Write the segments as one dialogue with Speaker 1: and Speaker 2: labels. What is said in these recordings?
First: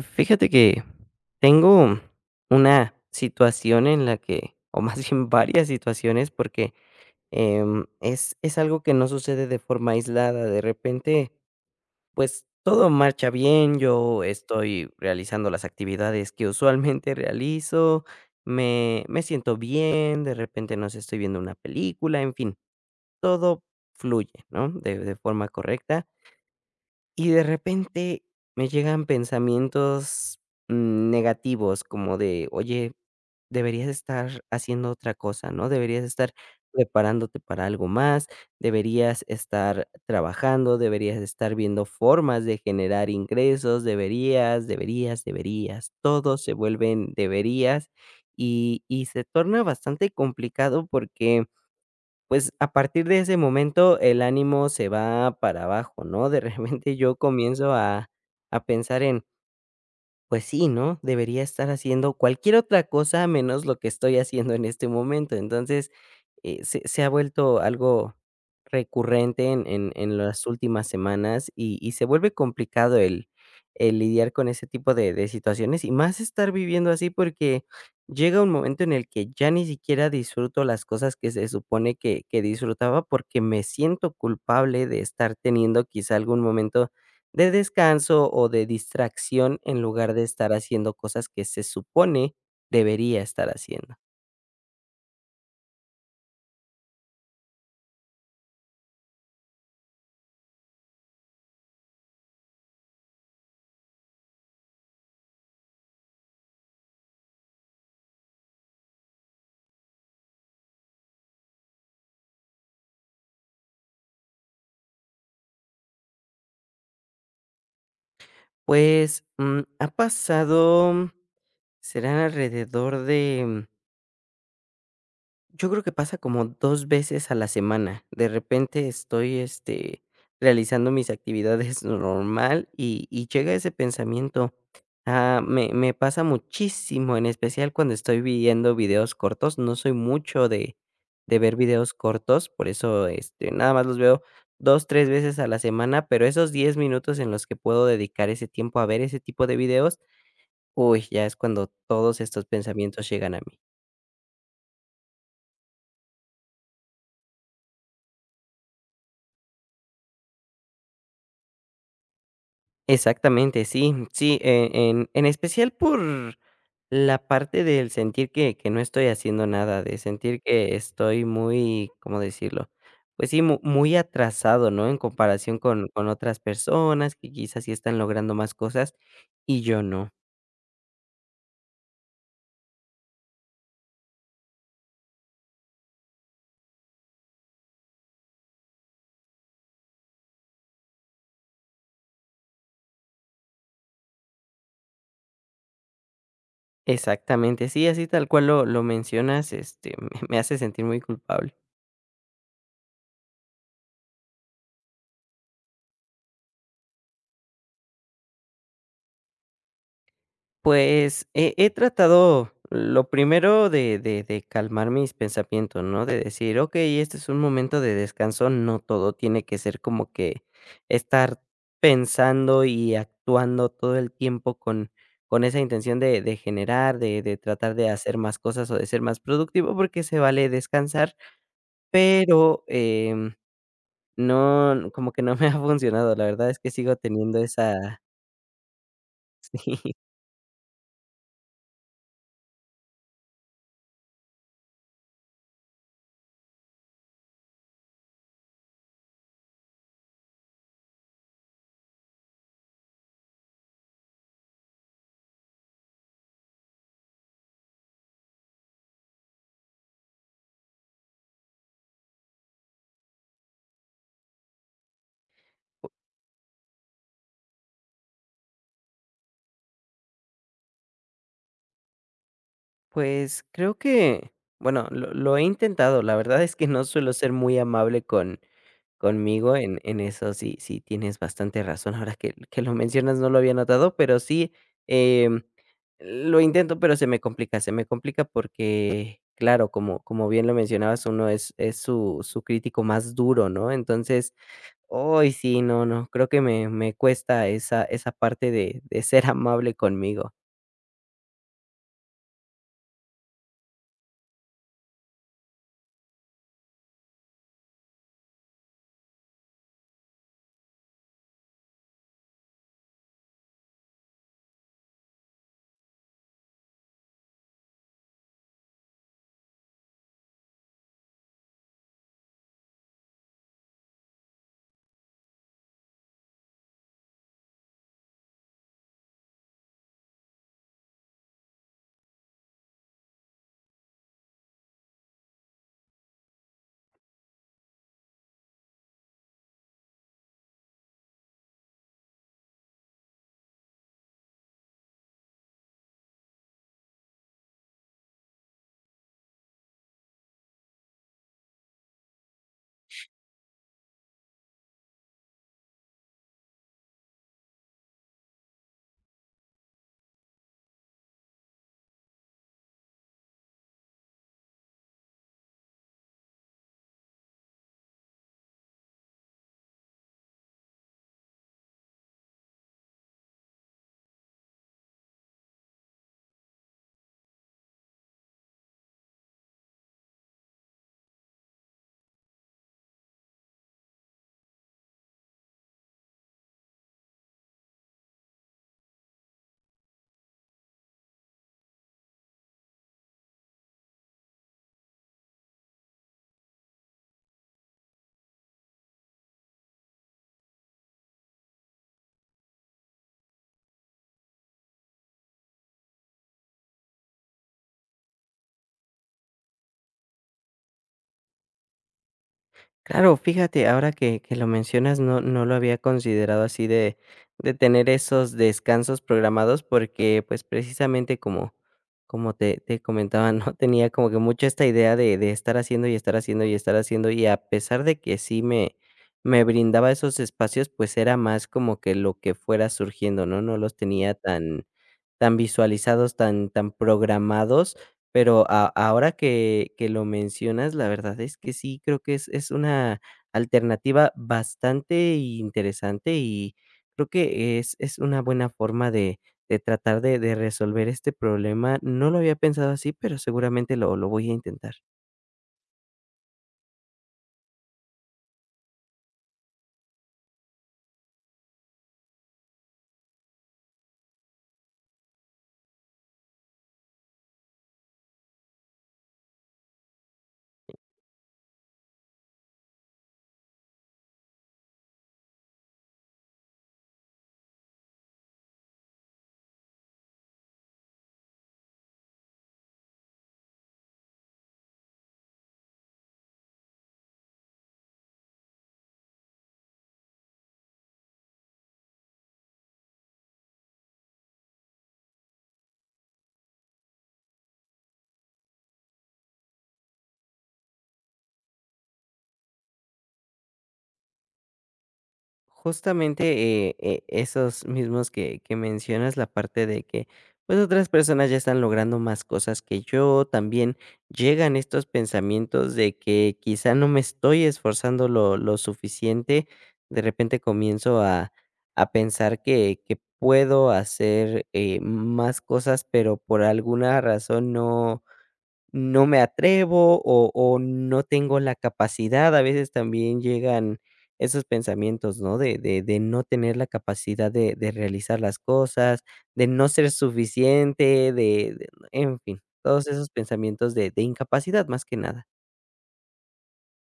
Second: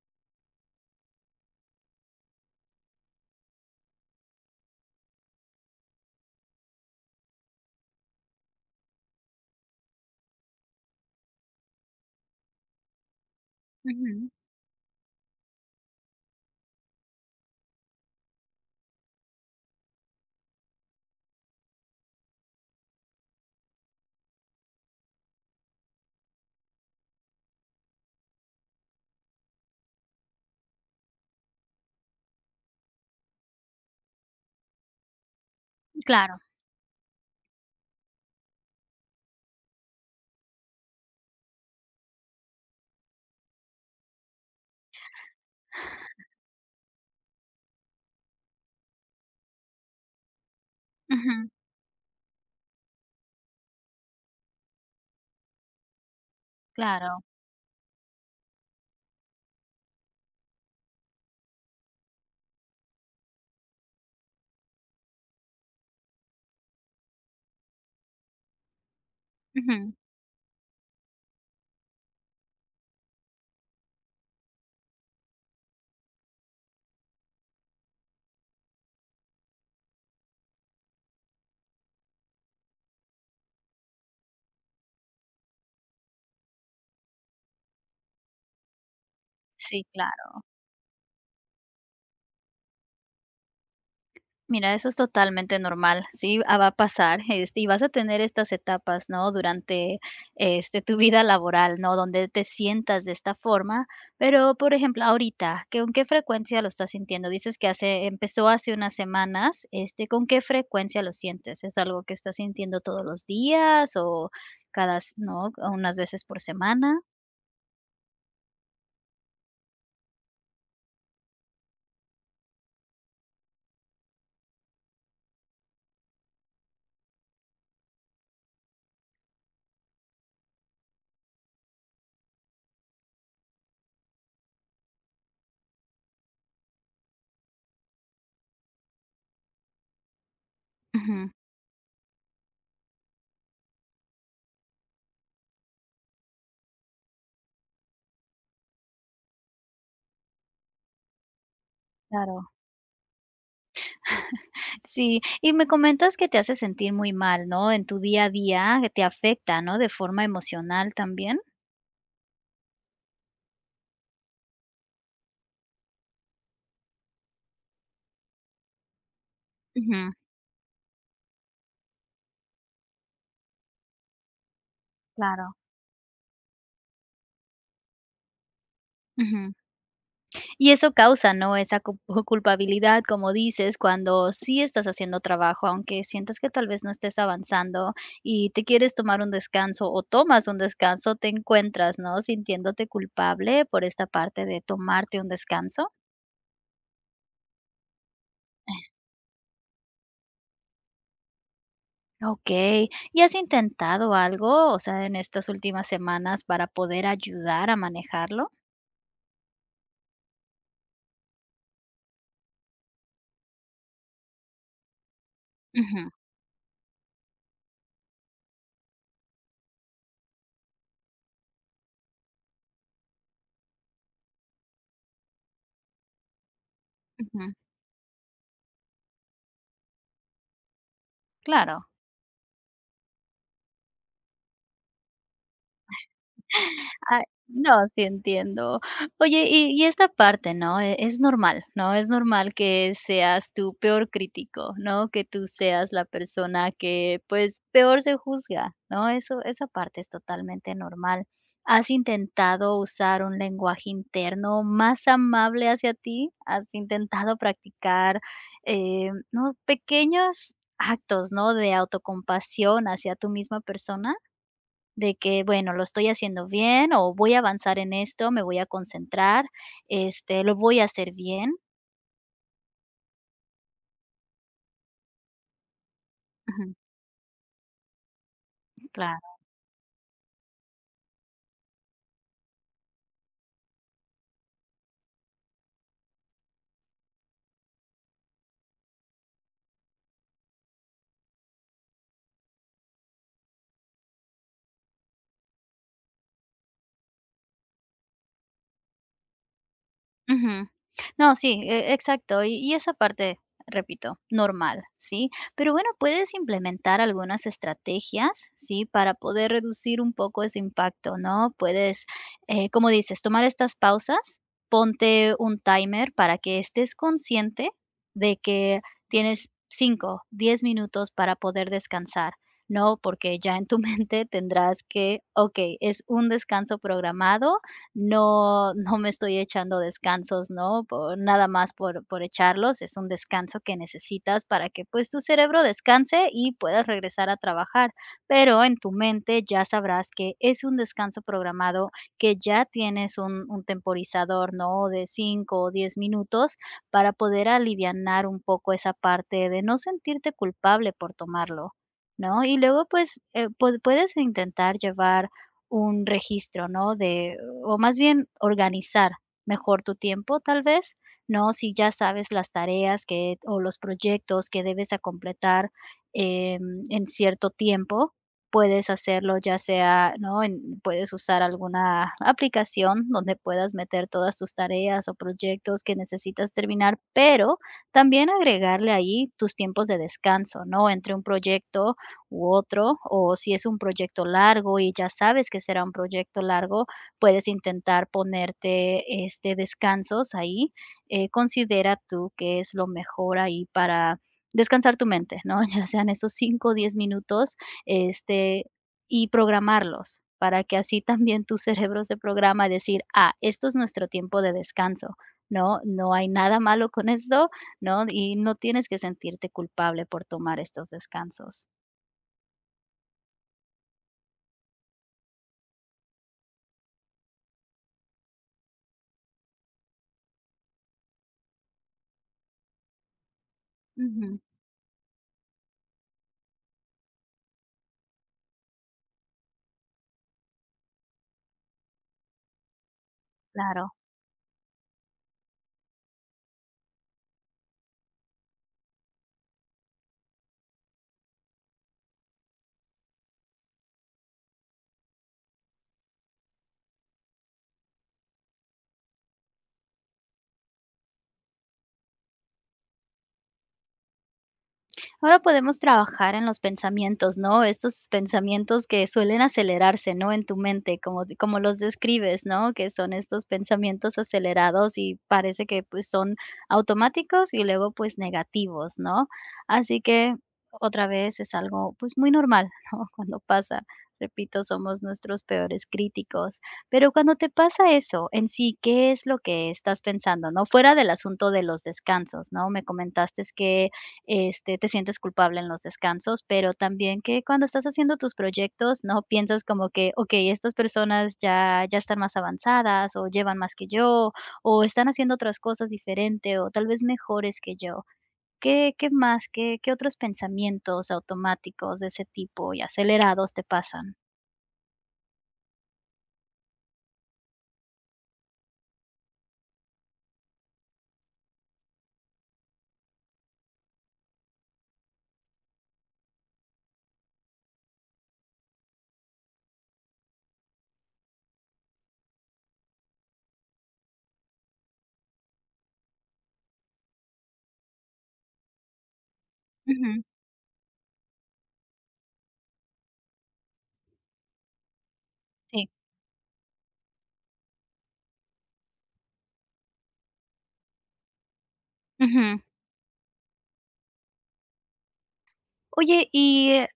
Speaker 1: Fíjate que, tengo una situación en la que o más bien varias situaciones porque, em, es es algo que no sucede de forma aislada, de repente pues todo marcha bien, yo
Speaker 2: Ujú.
Speaker 1: estoy realizando las actividades que usualmente realizo, me me siento bien, de repente, no sé, estoy viendo una película, en fin, todo fluye, ¿no?, de de forma correcta y de repente me llegan pensamientos negativos como de: "Oye, deberías estar haciendo otra cosa ¿no?, deberías estar
Speaker 2: Claro.
Speaker 1: preparándote para algo más, deberías estar trabajando, deberías de estar viendo formas de generar ingresos". Deberías, deberías, deberías. Todo se vuelven "deberías", y y se torna bastante complicado porque,
Speaker 2: Ujú.
Speaker 1: pues a partir de ese momento el ánimo se va para abajo, ¿no?, de repente yo
Speaker 2: Claro.
Speaker 1: comienzo a a pensar en Pues, sí, ¿no?, debería estar haciendo cualquier otra cosa, menos lo que estoy haciendo en este momento. Entonces, eh, se se ha vuelto algo recurrente en en
Speaker 2: Ujú.
Speaker 1: en las últimas semanas y y se vuelve complicado el el lidiar con ese tipo de de situaciones, y más estar viviendo así, porque llega un momento en el que ya ni siquiera disfruto las cosas que se supone que que disfrutaba porque me siento culpable de estar teniendo quizá algún momento de descanso o de distracción, en
Speaker 2: Sí,
Speaker 1: lugar de
Speaker 2: claro.
Speaker 1: estar haciendo cosas que se supone debería estar haciendo.
Speaker 2: Mira, eso es totalmente normal, sí, ah, va a pasar, este, y vas a tener estas etapas, ¿no?, durante, este, tu vida laboral, ¿no?, donde te sientas de esta forma, pero, por ejemplo, ahorita, ¿qué con qué frecuencia lo estás sintiendo? Dices que hace empezó hace unas semanas, este, ¿con qué frecuencia lo sientes? ¿Es algo que estás sintiendo todos los días o cada s no? ¿O unas veces por semana?
Speaker 1: Pues, mm, ha pasado será alrededor de Yo creo que pasa como 2 veces a la semana. De repente, estoy, este, realizando mis actividades normal y y llega ese pensamiento, ah, me me pasa muchísimo, en especial, cuando estoy viendo videos cortos. No soy mucho de
Speaker 2: Ujú.
Speaker 1: de ver videos cortos, por eso, este, nada más los veo 2, 3 veces a la semana, pero esos 10 minutos en los que puedo dedicar ese tiempo a ver ese tipo de videos, uy, ya es cuando todos
Speaker 2: Claro.
Speaker 1: estos pensamientos llegan a mí.
Speaker 2: Sí. Y me comentas que te hace sentir muy mal, ¿no?, en tu día a día, te afecta, ¿no? ¿De forma emocional también?
Speaker 1: Exactamente. Sí, sí, e en en especial por la parte del sentir que que no estoy haciendo nada, de
Speaker 2: Ujú.
Speaker 1: sentir que estoy muy, ¿cómo decirlo?, pues, sí, mu muy atrasado, ¿no?, en
Speaker 2: Claro.
Speaker 1: comparación con con otras personas que quizás sí están logrando más cosas
Speaker 2: Ujú.
Speaker 1: y yo no.
Speaker 2: Y eso causa, ¿no? Esa cu culpabilidad, como dices, cuando sí estás haciendo trabajo, aunque sientas que, tal vez, no estés avanzando y te quieres tomar un descanso o tomas un descanso, ¿te encuentras, no, sintiéndote culpable por esta parte de tomarte un descanso?
Speaker 1: Exactamente, sí, así tal cual lo lo mencionas, este, me me hace sentir muy culpable.
Speaker 2: Okey, ¿y has intentado algo, o sea, en estas últimas semanas para poder ayudar a manejarlo?
Speaker 1: Pues, he he tratado lo primero de de de calmar mis pensamientos, ¿no?
Speaker 2: Ujú.
Speaker 1: De decir: "Okey, este es un momento de descanso, no todo tiene que ser como que estar pensando y actuando todo el tiempo con con esa intención de de generar, de de
Speaker 2: Ujú.
Speaker 1: tratar de hacer más cosas o de ser más productivo, porque se vale descansar".
Speaker 2: Claro.
Speaker 1: Pero, em, no, como que no me ha
Speaker 2: Ash.
Speaker 1: funcionado, la verdad es que sigo
Speaker 2: Ah,
Speaker 1: teniendo
Speaker 2: no,
Speaker 1: esa
Speaker 2: sí, entiendo. Oye, y y
Speaker 1: Sí.
Speaker 2: esta parte, ¿no? E es normal, ¿no? Es normal que seas tu peor crítico, ¿no? Que tú seas la persona que, pues peor se juzga, ¿no? Eso esa parte es totalmente normal. ¿Has intentado usar un lenguaje interno más amable hacia ti? ¿Has intentado practicar, eh, ¿no?, pequeños actos, ¿no?, de autocompasión hacia tu misma persona? De que: "Bueno, lo
Speaker 1: O
Speaker 2: estoy haciendo bien o voy a avanzar en esto, me voy a concentrar, este, lo voy a hacer bien".
Speaker 1: Pues, creo que, bueno, lo lo he intentado, la verdad es que
Speaker 2: Ujú.
Speaker 1: no suelo ser muy amable con
Speaker 2: Mm, claro.
Speaker 1: conmigo en en eso sí sí tienes bastante razón, ahora que que lo mencionas, no lo había notado, pero sí, em, lo intento, pero se me complica, se me complica porque, claro, como como bien lo mencionabas, uno es es su su crítico más duro, ¿no? Entonces, ay, sí, no, no. Creo que me me cuesta esa esa parte de de ser amable conmigo.
Speaker 2: Ujú. No, sí, e exacto. Y y es aparte, repito, normal, ¿sí? Pero bueno, puedes implementar algunas estrategias, ¿sí?, para poder reducir un poco ese impacto, ¿no? Puedes, eh, como dices, tomar estas pausas, ponte un timer para que estés consciente de que tienes 5, 10 minutos para poder descansar, ¿no? Porque ya en tu mente tendrás que: "Okey, es un descanso programado, no no me estoy echando descansos", ¿no?, po nada más por por echarlos. Es un descanso que necesitas para que, pues, tu cerebro descanse y puedas regresar a trabajar. Pero en tu mente, ya sabrás que es un descanso programado, que ya tienes un un temporizador, ¿no?, de 5 o 10 minutos, para poder alivianar un poco esa parte de no sentirte culpable por tomarlo, ¿no? Y luego, pues, eh, pued puedes intentar llevar un registro, ¿no?, de o, más bien, organizar mejor tu tiempo, tal vez, ¿no? Si ya sabes las tareas que o los proyectos que debes, acompletar, em, en cierto tiempo, puedes hacerlo, ya sea, ¿no?, en puedes usar alguna aplicación donde puedas meter todas tus tareas o proyectos que necesitas terminar, pero también agregarle ahí tus tiempos de descanso, ¿no?, entre un proyecto u otro o si es un proyecto largo y ya sabes que será un proyecto largo, puedes intentar ponerte, este, descansos ahí, eh, considera tú que es lo mejor ahí, para descansar tu mente, ¿no?, ya sean esos 5 o 10 minutos, este, y programarlos, para que así también tu cerebro se programa a decir: "Ah, esto es nuestro tiempo de descanso", ¿no?, no hay nada malo con esto, ¿no?, y no tienes que sentirte culpable por tomar estos descansos.
Speaker 1: Claro, fíjate ahora que que lo mencionas, no no lo había considerado así de de tener esos descansos programados porque pues, precisamente como como te te comentaba, ¿no? Tenía como que
Speaker 2: Ujú.
Speaker 1: mucho esta idea de de estar haciendo y estar haciendo y estar haciendo y a pesar de que sí me me brindaba esos espacios, pues era más como que lo que fuera surgiendo, ¿no? No los
Speaker 2: Claro.
Speaker 1: tenía tan tan visualizados, tan tan programados, pero a ahora que que lo mencionas, la verdad es que sí, creo que es es una alternativa bastante interesante y creo que es es una buena forma de de tratar de de resolver este problema. No lo había pensado así, pero seguramente lo lo voy a intentar.
Speaker 2: Ahora podemos trabajar en los pensamientos, ¿no?, estos pensamientos que suelen acelerarse, ¿no?, en tu mente como como los describes, ¿no?, que son estos pensamientos acelerados y parece que pues son automáticos y luego, pues negativos, ¿no? Así que otra vez es algo, pues muy normal, ¿no?, cuando pasa, repito, somos nuestros peores críticos, pero cuando te pasa eso en sí, que es lo que estás pensando, ¿no? Fuera del asunto de los descansos, ¿no? Me comentaste que este, te sientes culpable en los descansos, pero también que cuando estás haciendo tus proyectos, ¿no?, piensas como que: "Okey, estas personas ya, ya están más avanzadas o llevan más que yo, o están haciendo otras cosas diferente, o tal vez mejores que yo". ¿Qué qué más? ¿Qué qué otros pensamientos automáticos de ese tipo y acelerados te pasan?
Speaker 1: Justamente, eh eh, esos mismos que que mencionas, la parte de que, pues, otras personas ya están logrando más cosas que yo, también llegan estos pensamientos de que, quizá, no me estoy esforzando lo lo suficiente, de repente, comienzo a a pensar que que puedo hacer, eh, m más cosas, pero, por alguna razón, no no me atrevo
Speaker 2: Ujú.
Speaker 1: o o no tengo la capacidad. A veces, también llegan esos pensamientos, ¿no?, de de
Speaker 2: Sí.
Speaker 1: de no tener la capacidad de de realizar las cosas, de no ser suficiente, de e en fin,
Speaker 2: Ujú.
Speaker 1: todos esos pensamientos de de incapacidad, más que nada.
Speaker 2: Oye, y, eh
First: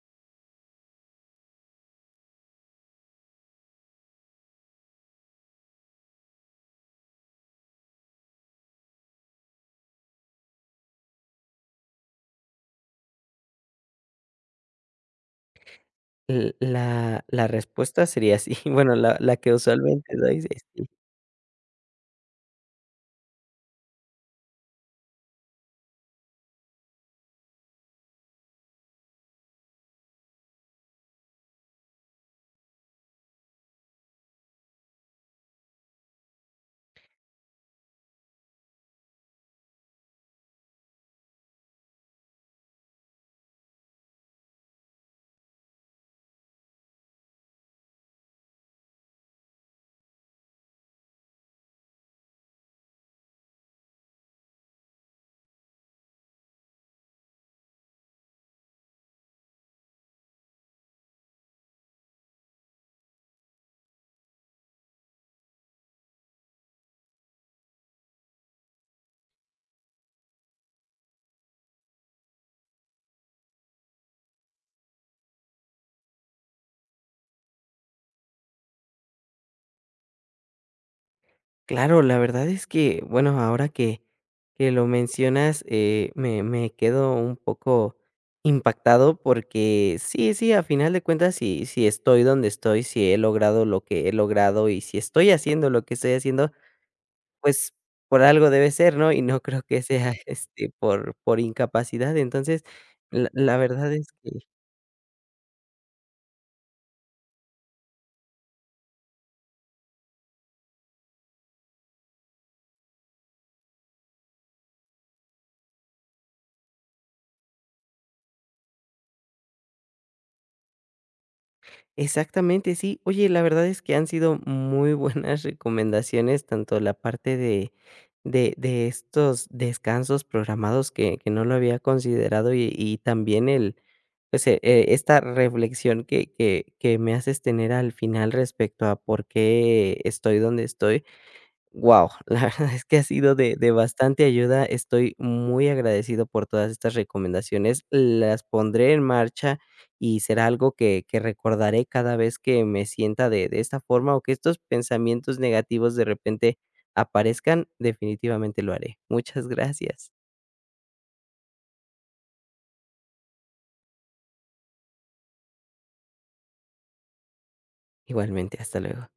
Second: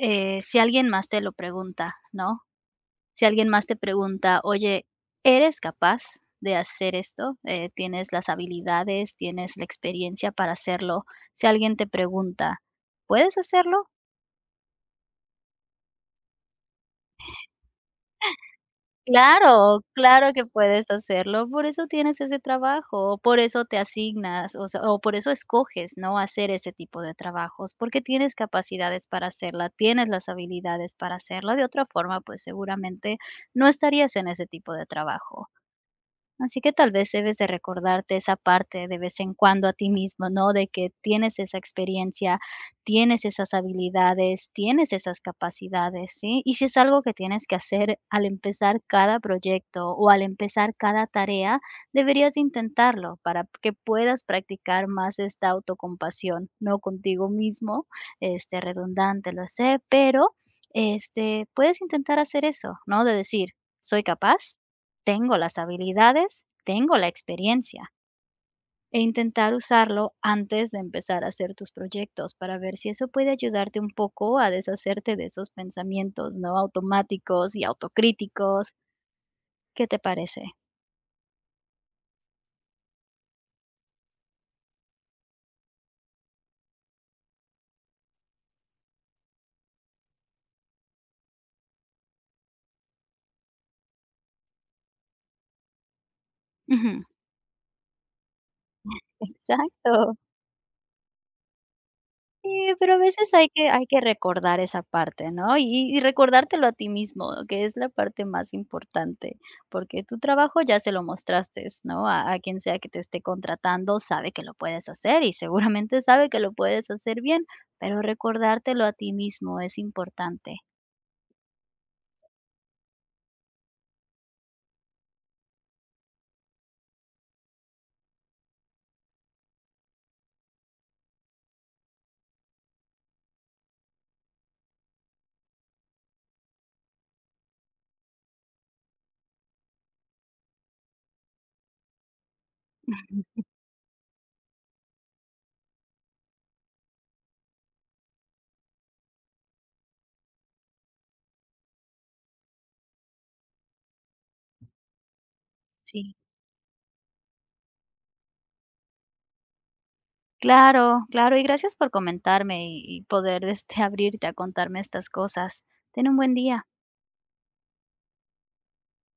Speaker 2: eh, si alguien más te lo pregunta, ¿no? Si alguien más te pregunta: "Oye, ¿eres capaz de hacer esto? Eh, ¿tienes las habilidades, tienes experiencia para hacerlo?" Si alguien te pregunta: "¿Puedes hacerlo?"
Speaker 1: L la la respuesta sería sí, bueno, la la que,
Speaker 2: Claro,
Speaker 1: usualmente,
Speaker 2: claro
Speaker 1: doy
Speaker 2: que
Speaker 1: es
Speaker 2: puedes
Speaker 1: sí.
Speaker 2: hacerlo. Por eso tienes ese trabajo, por eso te asignas, o sea, o por eso escoges, ¿no?, hacer ese tipo de trabajos, porque tienes capacidades para hacerla, tienes las habilidades para hacerla, de otra forma, pues, seguramente, no estarías en ese tipo de trabajo. Así que tal vez, debes de recordarte esa parte de vez en cuando a ti mismo, ¿no?, de que tienes esa experiencia, tienes esas habilidades, tienes esas capacidades, ¿sí?, y sí es algo que tienes que hacer al empezar cada proyecto, o al empezar cada tarea, deberías de intentarlo para que puedas practicar más esta autocompasión, ¿no?, contigo mismo, este, redundante, lo sé, pero, este, puedes intentar hacer eso, ¿no?, de decir: "Soy capaz, tengo las habilidades, tengo la experiencia". E intentar usarlo antes de empezar a hacer tus proyectos para ver si eso puede ayudarte un poco a deshacerte de esos pensamientos, ¿no?, automáticos y autocríticos. ¿Qué te parece?
Speaker 1: Claro, la verdad es que, bueno, ahora que que lo mencionas, eh, me me quedo un poco impactado, porque sí, sí, a final de cuentas si si estoy donde estoy, si he logrado, lo que he logrado y si estoy haciendo lo que estoy haciendo,
Speaker 2: Ujú.
Speaker 1: pues, por algo debe ser, ¿no? Y no creo que sea
Speaker 2: Exacto.
Speaker 1: este, por por incapacidad.
Speaker 2: Sí,
Speaker 1: Entonces
Speaker 2: pero a
Speaker 1: la
Speaker 2: veces hay
Speaker 1: la
Speaker 2: que hay
Speaker 1: verdad
Speaker 2: que
Speaker 1: es que
Speaker 2: recordar esa parte, ¿no? Y y recordártelo a ti mismo, que es la parte más importante, porque tu trabajo ya se lo mostraste, ¿no?, a a quien sea que te esté contratando sabe que lo puedes hacer y seguramente sabe que lo puedes hacer bien, pero recordártelo a ti mismo es importante.
Speaker 1: Exactamente, sí. Oye, la verdad es que han sido muy buenas recomendaciones, tanto la parte de de de estos descansos programados que que no lo había considerado y y también el pues, e esta reflexión que que que me haces tener al final respecto a por qué estoy donde estoy. Wao, la verdad es que ha sido de de bastante ayuda. Estoy muy agradecido por todas estas recomendaciones, las pondré en marcha y será algo que que recordaré cada vez que me sienta de de esta forma o que estos pensamientos negativos de
Speaker 2: Sí.
Speaker 1: repente aparezcan, definitivamente lo haré. Muchas gracias.
Speaker 2: Claro, claro, y gracias por comentarme y y poder, este, abrirte a contarme estas cosas. Ten un buen día.
Speaker 1: Igualmente, hasta luego.